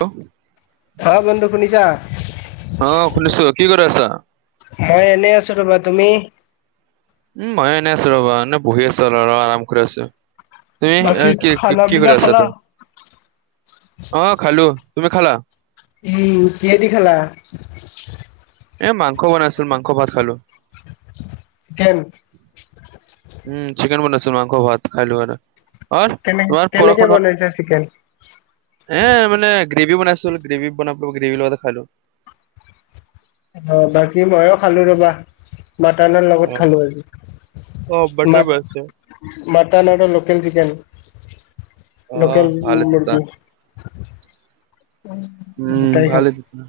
অ'। অ'হ বন্ধু শুনিছা। অহ' শুনিছো, কি কৰি আছা? মই এনেই আছোঁ ৰবা, তুমি? উম ম‌ইয়ো এনেই আছো ৰ'বা। এনে বহি আছো আৰু অলপ আৰাম কৰি আছো। তুমি বাকী অহ কি খানা কি কৰি পিনা আছা খালা? তুমি? অহ খালোঁ, তুমি খালা? উম, কিহেদি খালা? এ মাংস বনাইছিলে। মাংস ভাত খালোঁ। চিকেন উম চিকেন বনাইছিল মাংস, ভাত খালোঁ আৰু। কেনে ৰ'দ কেনেকে বনাইছা চিকেন? বৰষুণৰত এই মানে। গ্ৰেভি বনাইছিলোঁ। গ্ৰেভি বনাব গ্ৰেভীৰ লগতে খালোঁ। অহ' বাকী ময়ো খালোঁ ৰবা। মাটনৰ লগত খালোঁ আজি। অ মা বাটাৰ বনাইছে মাটন আৰু লোকেল চিকেন। অ লোকেল ভালে তেতিয়া মুৰ্গী। উম গোটাই খাব। ভালে তেতিয়া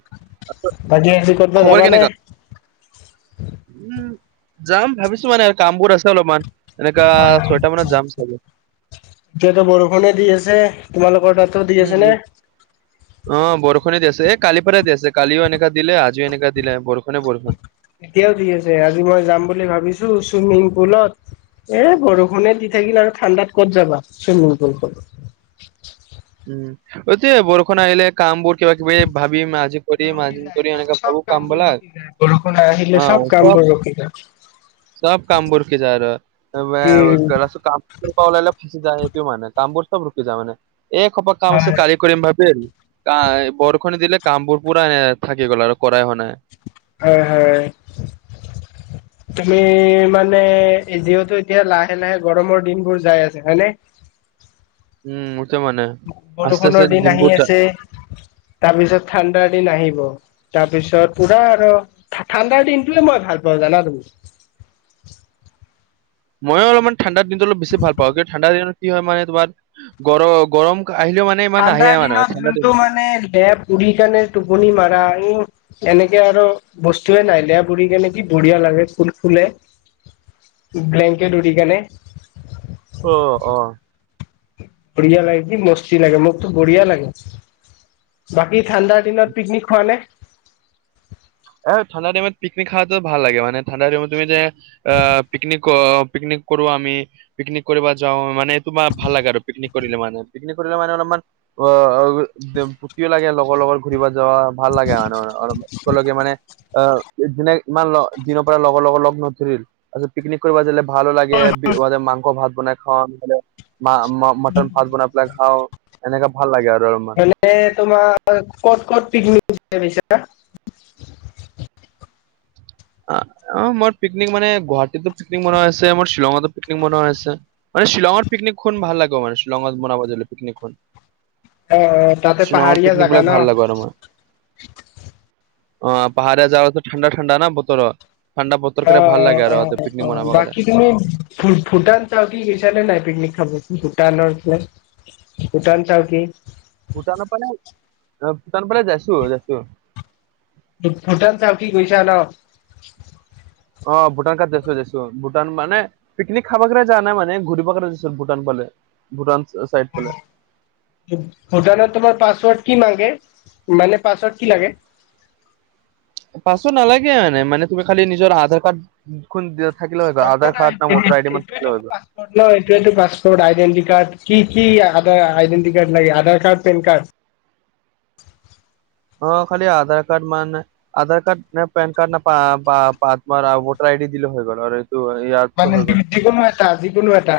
বাকী আজি কতবা খবৰ যাবা নে? কেনেকা উম যাম ভাবিছোঁ মানে কামবোৰ আছে অলপমান এনেকা ছয়টা মানত যাম চাগে। এতিয়াতো বৰষুণে দি আছে, তোমালোকৰ তাত? নাই ৰদ। অহ' বৰষুণে দি আছে এই কালিৰ পৰাই দি আছে, কালিও এনেকা দিলে আজি এনেকা দিলে বৰষুণে বৰষুণ। এতিয়াও দি আছে, আজি মই যাম বুলি ভাবিছোঁ চুইমিং পুলত। এ বৰষুণে দি থাকিল আৰু ঠাণ্ডাত ক'ত যাবা চুইমিং পুলটো। উম এতিয়া বৰষুণ আহিলে কামবোৰ কিবা কিবি ভাবিম আ। ৰখি যায়, কাম চব কামবোৰ ৰখি যায় বৰষুণ আহিলে চব কাম বোৰ ৰখি যায়। চব কাম বোৰ ৰখি যায় আৰু। গো উম [unintelligible] মানে‌ প ওলালে ফাঁচি যায় সেইটো মানে, কামবোৰ চব ৰখি যায় মানে একসোপা কাম হয় আছিল কালি। কৰিম ভাবি কা এ বৰষুণ দিলে কামবোৰ পূৰাই থাকি গ'ল আৰু কৰাই হোৱা নাই। হয় হয়। [unintelligible] তুমি মানে যিহেতু এতিয়া লাহে লাহে গৰমৰ দিন বোৰ যাই আছে হয় নে। উম হৈছে মানে। আস্তে আস্তে বৰষুণৰ দিন আহি দিনবোৰ আছে তাৰপিছত ঠাণ্ডাৰ দিন আহিব। তাৰপিছত পুৰা আৰু ঠা ঠাণ্ডাৰ দিনটোয়ে মই ভাল পাওঁ জানা তুমি। ময়ো অলমান ঠাণ্ডা দিনটো অলপ বেছি ভাল পাওঁ কিন্তু ঠাণ্ডা দিনত কি হয় মানে তোমাৰ। গৰ গৰম আহিলেও মানে। ইমান নাহে ঠাণ্ডাৰ মানে দিনত ঠাণ্ডা দিন যোনটো মানে লেপ তুলি কেনে টোপনি মাৰা উম। এনেকে আৰু বস্তুয়ে নাই লেপ উৰি কিনে কি বঢ়িয়া লাগে ফুল ফুলে। ব্লেংকেট উৰি কিনে। অহ অহ। বঢ়িয়া লাগে কি মস্তি লাগে মোকতো বঢ়িয়া লাগে। বাকী ঠাণ্ডাৰ দিনত পিকনিক খোৱা নে। এ ঠাণ্ডা টাইমত পিকনিক খাওঁতেও ভাল লাগে। মানে ঠাণ্ডা টাইমত তুমি যে আহ, পিকনিক- পিকনিক কৰোঁ আমি। পিকনিক কৰিব যাওঁ মানে। তোমাৰ ভাল লাগে আৰু পিকনিক। কৰিলে মানে, পিকনিক কৰিলে মানে অলপমান অ, ফূৰ্তিও লাগে লগৰ- লগত। ঘূৰিব যাওঁ ভাল লাগে মানে। অহ, একেলগে মানে। অ, দিনে ইমান দিনৰ পৰা লগৰ লগত লগ নধৰিল তাৰপিছত পিকনিক কৰিব যে। ভালো লাগে, মানে মাংস ভাত বনাই খাওঁ, মে মটন ভাত বনাই পেলাই খাওঁ। এনেকা ভাল লাগে আৰু। এনে তোমাৰ ক'ত, ক'ত পিকনিক খাব গৈছা? আ, অ, মই পিকনিক মানে গুৱাহাটীতো পিকনিক বনোৱা আছে, মোৰ শ্বিলঙতো পিকনিক বনোৱা আছে। মানে শ্বিলঙত পিকনিক খাব ভাল লাগে মানে। শ্বিলঙত বনাব জানিলে পিকনিক খোৱা। অ তাতে শ্বিলঙত পাহাৰীয়া পিকনিক জাগা কৰালে ন ভাল লাগে আৰু আমাৰ। অ, পাহাৰীয়া জাগাটো ঠাণ্ডা- ঠাণ্ডা ন বতৰত। ঠাণ্ডা অ বতৰত ভাল লাগে অ অ আৰু অ অ পিকনিক মনাবৰ কাৰণে। [inaudible] ভূটান চাওঁ কি গৈছা না নাই? পিকনিক খাব, ভূটানৰ ফালে। ভূটান টাৰকি। ভূটানত মানে, ভূটান ফালে যাইছোঁ- যাইছোঁ। ভুটান টাওকি গৈছা ন। অ, ভূটান তাত যাইছোঁ- যাই। ভূটান মানে পিকনিক খাবা কাৰনে যোৱা নাই মানে, ঘূৰিব কাৰণে গৈছোঁ। ভূটান ফালে, ভূটান চাইড ফালে। ভূটানত তোমাৰ পাছৱৰ্ড কি মাগে, মানে পাছৱৰ্ড কি লাগে? পাছৱৰ্ড নালাগে মানে, মানে তুমি খালি নিজৰ আধাৰ কাৰ্ড দিয়া। থাকিলে হয়, আধাৰ কাৰ্ড না ভোটাৰ আই ডি মানে এইটোৱেটো থাকিলে হৈ গ'ল। পাছপৰ্ট এইটোৱেটো পাছপৰ্ট, আইডেণ্টি কাৰ্ড, কি কি আইডেন্টি কাৰ্ড লাগে? Aadhaar card, PAN card. অ, খালি আধাৰ কাৰ্ড মান নাই। আধাৰ কাৰ্ড না পেন কাৰ্ড নে পা, তোমাৰ ভোটাৰ আইডি দিলে হৈ গ'ল আৰু। এইটো ইয়াৰ পিছত মানে হৈ গ'ল। যিকোনো এটা, যিকোনো এটা।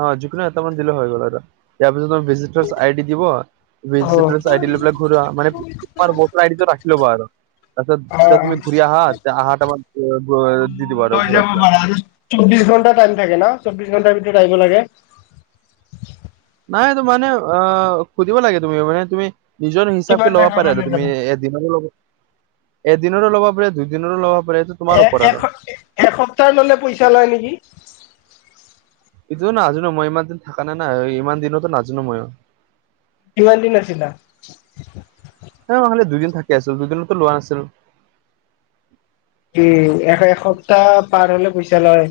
অ, যিকোনো এটা মান দিলে হৈ গল আৰু। ইয়াৰ পিছত অই ডি দিব, অ ভিউজ লৈ পেলাই ঘূৰি মানে এইটো ৰাখি ল'বা আৰু তাৰপিছত, যেতিয়া তুমি ঘূৰি আহা টাইমত দি দিবা আৰু ঘূৰাই পেলাই। চৌববিশ ঘণ্টা টাইম থাকে ন? চৌবিশ ঘণ্টাৰ ভিতৰত আহিব লাগে। নাই মানে অ, সুধিব লাগে তুমি। মানে তুমি নিজৰ হিচাপে ল'বা পাৰে আৰু তুমি ল'ব এদিনৰো ল'ব পাৰে, দুইদিনৰো ল'ব পাৰে। তোমাৰ এ, ওপৰত আৰু। এস- এসপ্তাহ ললে পইচা লয় নেকি? এইটো নাজনো মই। ইমান দিন থকা নাই- নাই ইমান দিনতো নাজনো মই। কিমান দিন আছিলা? ন নহ'লে দুদিন থাকি আছিলোঁ। দুদিনতো লোৱা নাছিলোঁ। উম, এ, এক সপ্তাহ পাৰ হলে পইচা লয়।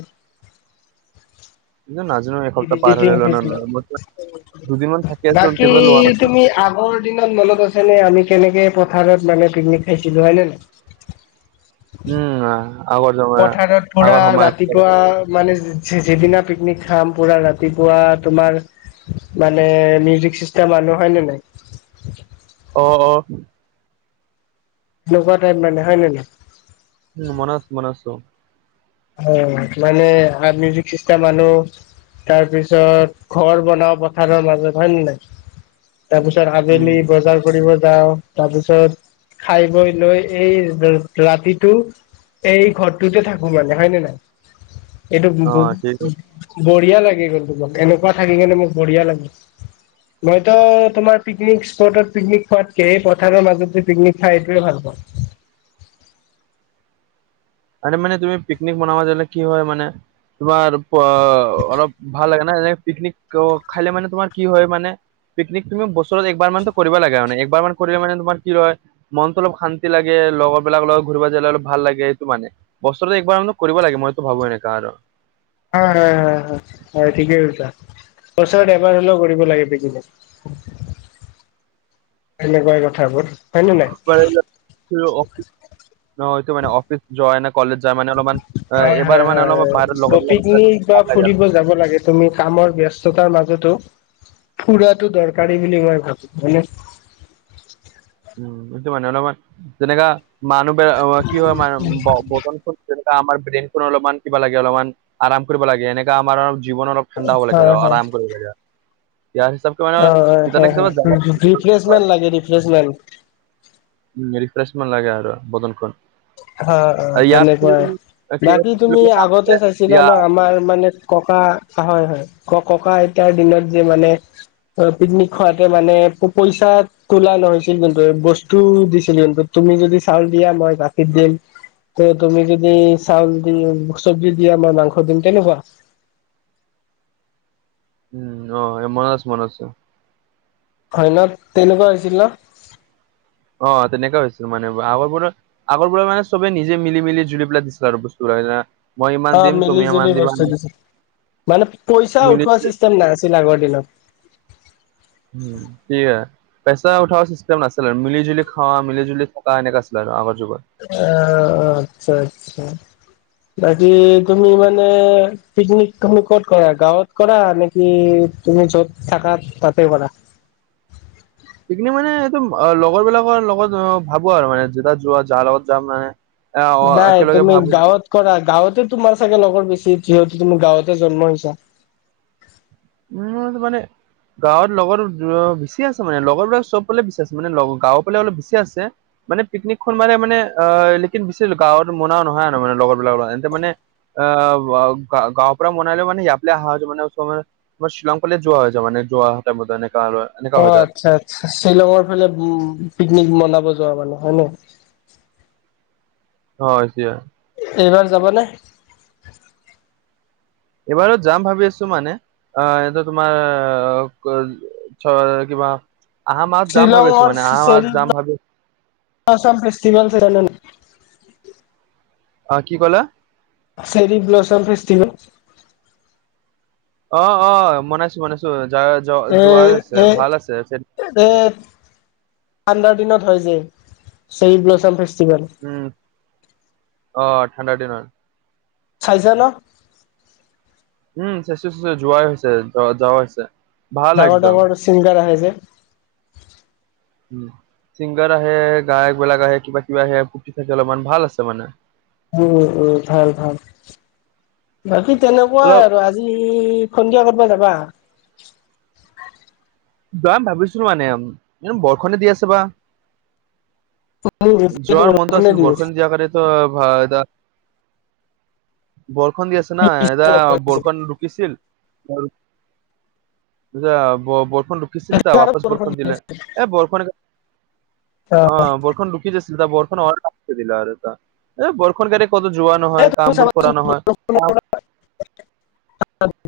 নাজানো এসপ্তাহ পাৰ হলে লয় না নলয়। দুদিন মান থাকি আছিল বাকী তেতিয়া লোৱা নাছিল। তুমি আগৰ দিনত মনত আছে নে, আমি কেনেকে পথাৰত মানে পিকনিক খাইছিলো হয় নে নাই? উম, হয়। পথাৰত কৰা ৰাতিপুৱা। মানে যিদিনা পিকনিক খাম, পুৰা ৰাতিপুৱা তোমাৰ মানে মিউজিক চিষ্টেম আনো হয় নে নাই? অ', অ'। এনেকুৱা টাইপ মানে হয় নে নহয়। উম, মনত আছে, মনত আছে অ'। উম, মানে মিউজিক চিষ্টম আনো। তাৰ পিছত ঘৰ বনাও পথাৰৰ মাজত হয়ে ন নাই? তাৰ পিছত উম। আবেলি বজাৰ কৰিব যাওঁ। তাৰপিছত খাই ব লৈ এই ৰাতিটো এই ঘৰটোতে থাকো মানে হয় নে নাই? এইটো অ', ঠিক আছে। বঢ়িয়া লাগি গ'ল, তোমাক এনেকুৱা থাকি কেনে মোক বঢ়িয়া লাগে। [inaudible] মইতো তোমাৰ পিকনিক স্পটত পিকনিক খোৱাতকে, পথাৰৰ মাজত যে পিকনিক খাই এইটোৱে ভাল পাওঁ। আৰু মানে তুমি পিকনিক বনাবা যলে কি হয় মানে তোমাৰ অ', অলপ ভাল লাগে না এনে পিকনিক খালে মানে তোমাৰ কি হয় মানে পিকনিক তুমি বছৰত এক বাৰ মান ত 'কৰিব লাগে মানে, একবাৰ মান কৰিলে মানে তোমাৰ কি হয় মনতো অলপ শান্তি লাগে, লগৰ বিলাক লগত ঘূৰিব যালে অলপ ভাল লাগে। মানে, বছৰতটো একবাৰ কৰিব লাগে মইতো ভাবো এনেকা আৰু। হয়, হয়, হয়, ঠিকেই কৈছা। বছৰত এবাৰ হলেও কৰিব লাগে পিকনিক। [inaudible] সেনেকুৱা এই কথাবোৰ হয় নে নাই? [unintelligible] অ', এইটো মানে অফিচ যোৱা নে কলেজ যায় মানে অলপমান, হয় এইবাৰ হয় মানে অলপমান লগত হয় লগ পিকনিক বা ভাল লাগে আৰু। ফুৰিব যাব লাগে তুমি কামৰ ব্যস্ততাৰ মাজতো ফুৰাটো দৰকাৰী বুলি মই ভাবো, হয়নে? উম, সেইটো মানে অলপমান যেনেকা মানুহ বে কি হয় মান [unintelligible] তেনেক আমাৰ ব্ৰেইন খন অলপমান কিবা লাগে, অলপমান আৰাম কৰিব লাগে এনেকা আমাৰ অল জীৱন অলপ ঠাণ্ডা হব লাগে হয় হয় আৰাম কৰিব লাগে, ইয়াৰ চব অ', হয়, হয়, হয়, ৰিফ্ৰেচমেন্ত লাগে ৰিফ্ৰেচমেন্ত। ৰিফ্ৰেচমেন্ত লাগে আৰু বদনখন। অ', অ', ইয়াত তেনেকুৱাই। বাকী তুমি আগতে চাইছিলা ইয়াৰ ন আমাৰ মানে ককা, হয়, হয়। ক-ককা আইতাৰ দিনত যে মানে পিকনিক খোৱাতে মানে পইচা খোলা নহৈছিল কিন্তু, বস্তু দিছিল জোনটো, তুমি যদি চাওঁল দিয়া মই দিম, ত তুমি যদি চাউল দি, চবজি দিয়া মই মাংস দিম তেনেকুৱা। উম, অ', মনত আছে, মনত আছে। হয় ন? তেনেকুৱা হৈছিল ন? অ', তেনেকুৱা হৈছিল মানে। আগৰ পৰা আগৰ পৰা মানে চবে নিজে মিলি মিলি জুলি পেলাই দিছিলে আৰু বস্তুবো বিলাক না অ', মিলি জুলি বস্তু দিছিল। মানে পইচা মিলি উঠোৱা চিষ্টেম নাছিল আগৰ দিনত। উম, [unintelligible] পেচা উঠা চিষ্টেম নাছিলে আৰু মিলিজুলি খোৱা মিলিজুলি থকা এনেকা আছিলে আৰু আগৰ যুগত। অহ আচ্ছা আচ্ছা, বাকী তুমি মানে পিকনিক তুমি ক'ত কৰা গাঁৱত কৰা নেকি তুমি য'ত থাকা তাতে কৰা? পিকনিক মানে এইটো অ', লগৰ বিলাকৰ লগত অ', ভাবো আৰু মানে যো-যোৱা যাৰ লগত যাম মানে আহ অ', নাই একেলগে তুমি ভাবো গাঁৱত কৰা গাঁৱতে তোমাৰ চাগে লগৰ বেছি যিহেতু তুমি গাঁৱতে জন্ম হৈছা। উম মানে গাঁৱত লগৰ বেছি আছে মানে লগৰবিলাক চব পালে বেছি আছে মানে গাঁৱৰ পালে অলপ বেছি আছে। মানে পিকনিকখন মানে- মানে আহ', লিন বি গাঁৱৰ মনা নহয় ন মানে লগৰ বিলাকৰ এটিয়া মানে। অ', গা-গাঁও পৰা মনাল মানে হয় মানে। তোমাৰ শিলং পাললে যোৱা হয় য মানে যোৱা এ বে তেনে কাৰ হয়। অ', আচ্ছা- আচ্ছা শ্বিলঙৰ ফালে উ পিকনিক মনাব যোৱা মানে হয় ন। হয় এতিয়া। এইবাৰ যাবা নে? এইবাৰো যাম ভাবি আছো মানে, আহ', এ তোমাৰ কিবা, আহা মাহত যাম ভাবি আছোঁ, শ্বিলঙৰ মানে আহা মাহত যাম ভাবি আছোঁ। আছাম ফেষ্টিভেল আছে। অ', কি ক'লে? চেৰি ব্লিচম ফেষ্টিভেল। অ', - অ', মনাইছো-মনাইছো য- যোৱাই হৈছে ভাল আছে। এই, আণ্ডাৰ দিনত হয় যে, চেৰী ব্লচাম ফেষ্টিভেল। উম, অ', ঠাণ্ডাৰ দিনত। চাইছা ন? উম চাইছোঁ- চাইছোঁ যোৱাই হৈছে জ্ব -জ্বৰ হৈছে। ভাল একদম ডাঙৰ-ডাঙৰ ছিংগাৰ আহে যে। উম, ছিংগাৰ আহে গায়ক বিলাক আহে কিবা- কিবি আহে ফুতি থাকে, অলপমান ভাল আছে মানে। উম- উম ভাল- ভাল, বাকী অলপ তেনেকুৱাই আৰু আজি সন্ধিয়া কতবা যাবা? যাম ভাবিছো মানে, বৰষুণে দি আছে বাৰু। এতিয়াতো যোৱাৰ মনটো বৰষুণে আছিল দি আছে বৰষুণ দিয়া কাৰণেটো বৰষুণ দিয় আছে ন এদাল বৰষুণ ৰুকিছিল। এতিয়া ব -বৰষুণ দিছিলি তা বাপচ বৰষুণ দি দিলে, আছে এ বৰষুণ, অ', বৰষুণ আছিল বৰষুণ অহা দিলা আৰু, বৰষুণ কতো যোৱা এই নহয় তুমি কামবোৰ কৰা চাবাচোন নহয়। ক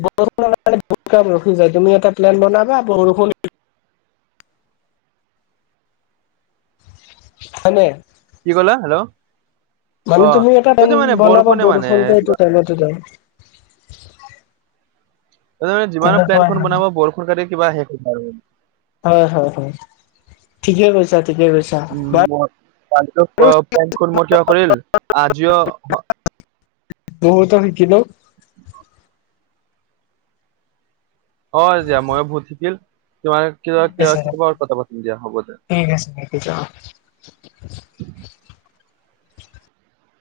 বৰষুণ কাৰে বহুত কাম ৰখি যায় তুমি এটা প্লেন বনাবা বৰষুণ হয়নে। কি ক'লা হেল্ল'? মানে অ তুমি এটা টন এইটো মানে বনাবা বৰষুণে মানে বৰষুণ এইটো কিবা টাইমত যে তে যিমান প্লেন তেনেকুৱা মানে। বনাব বাৰু কাটি কিবা শেষ। হয়-হয়-হয়, ঠিকে কৈছা ঠিকে কৈছা। বা উম, মই থিয় কৰিল আজিও বহুতো শিকিলোঁ। অ', দিয়া ময়ো বহুত শিকিল, তোমাৰ কিবা ক- আছে কাবা কথা পাতিম দিয়া হ'ব দিয়া। ঠিক আছে বাকি যে।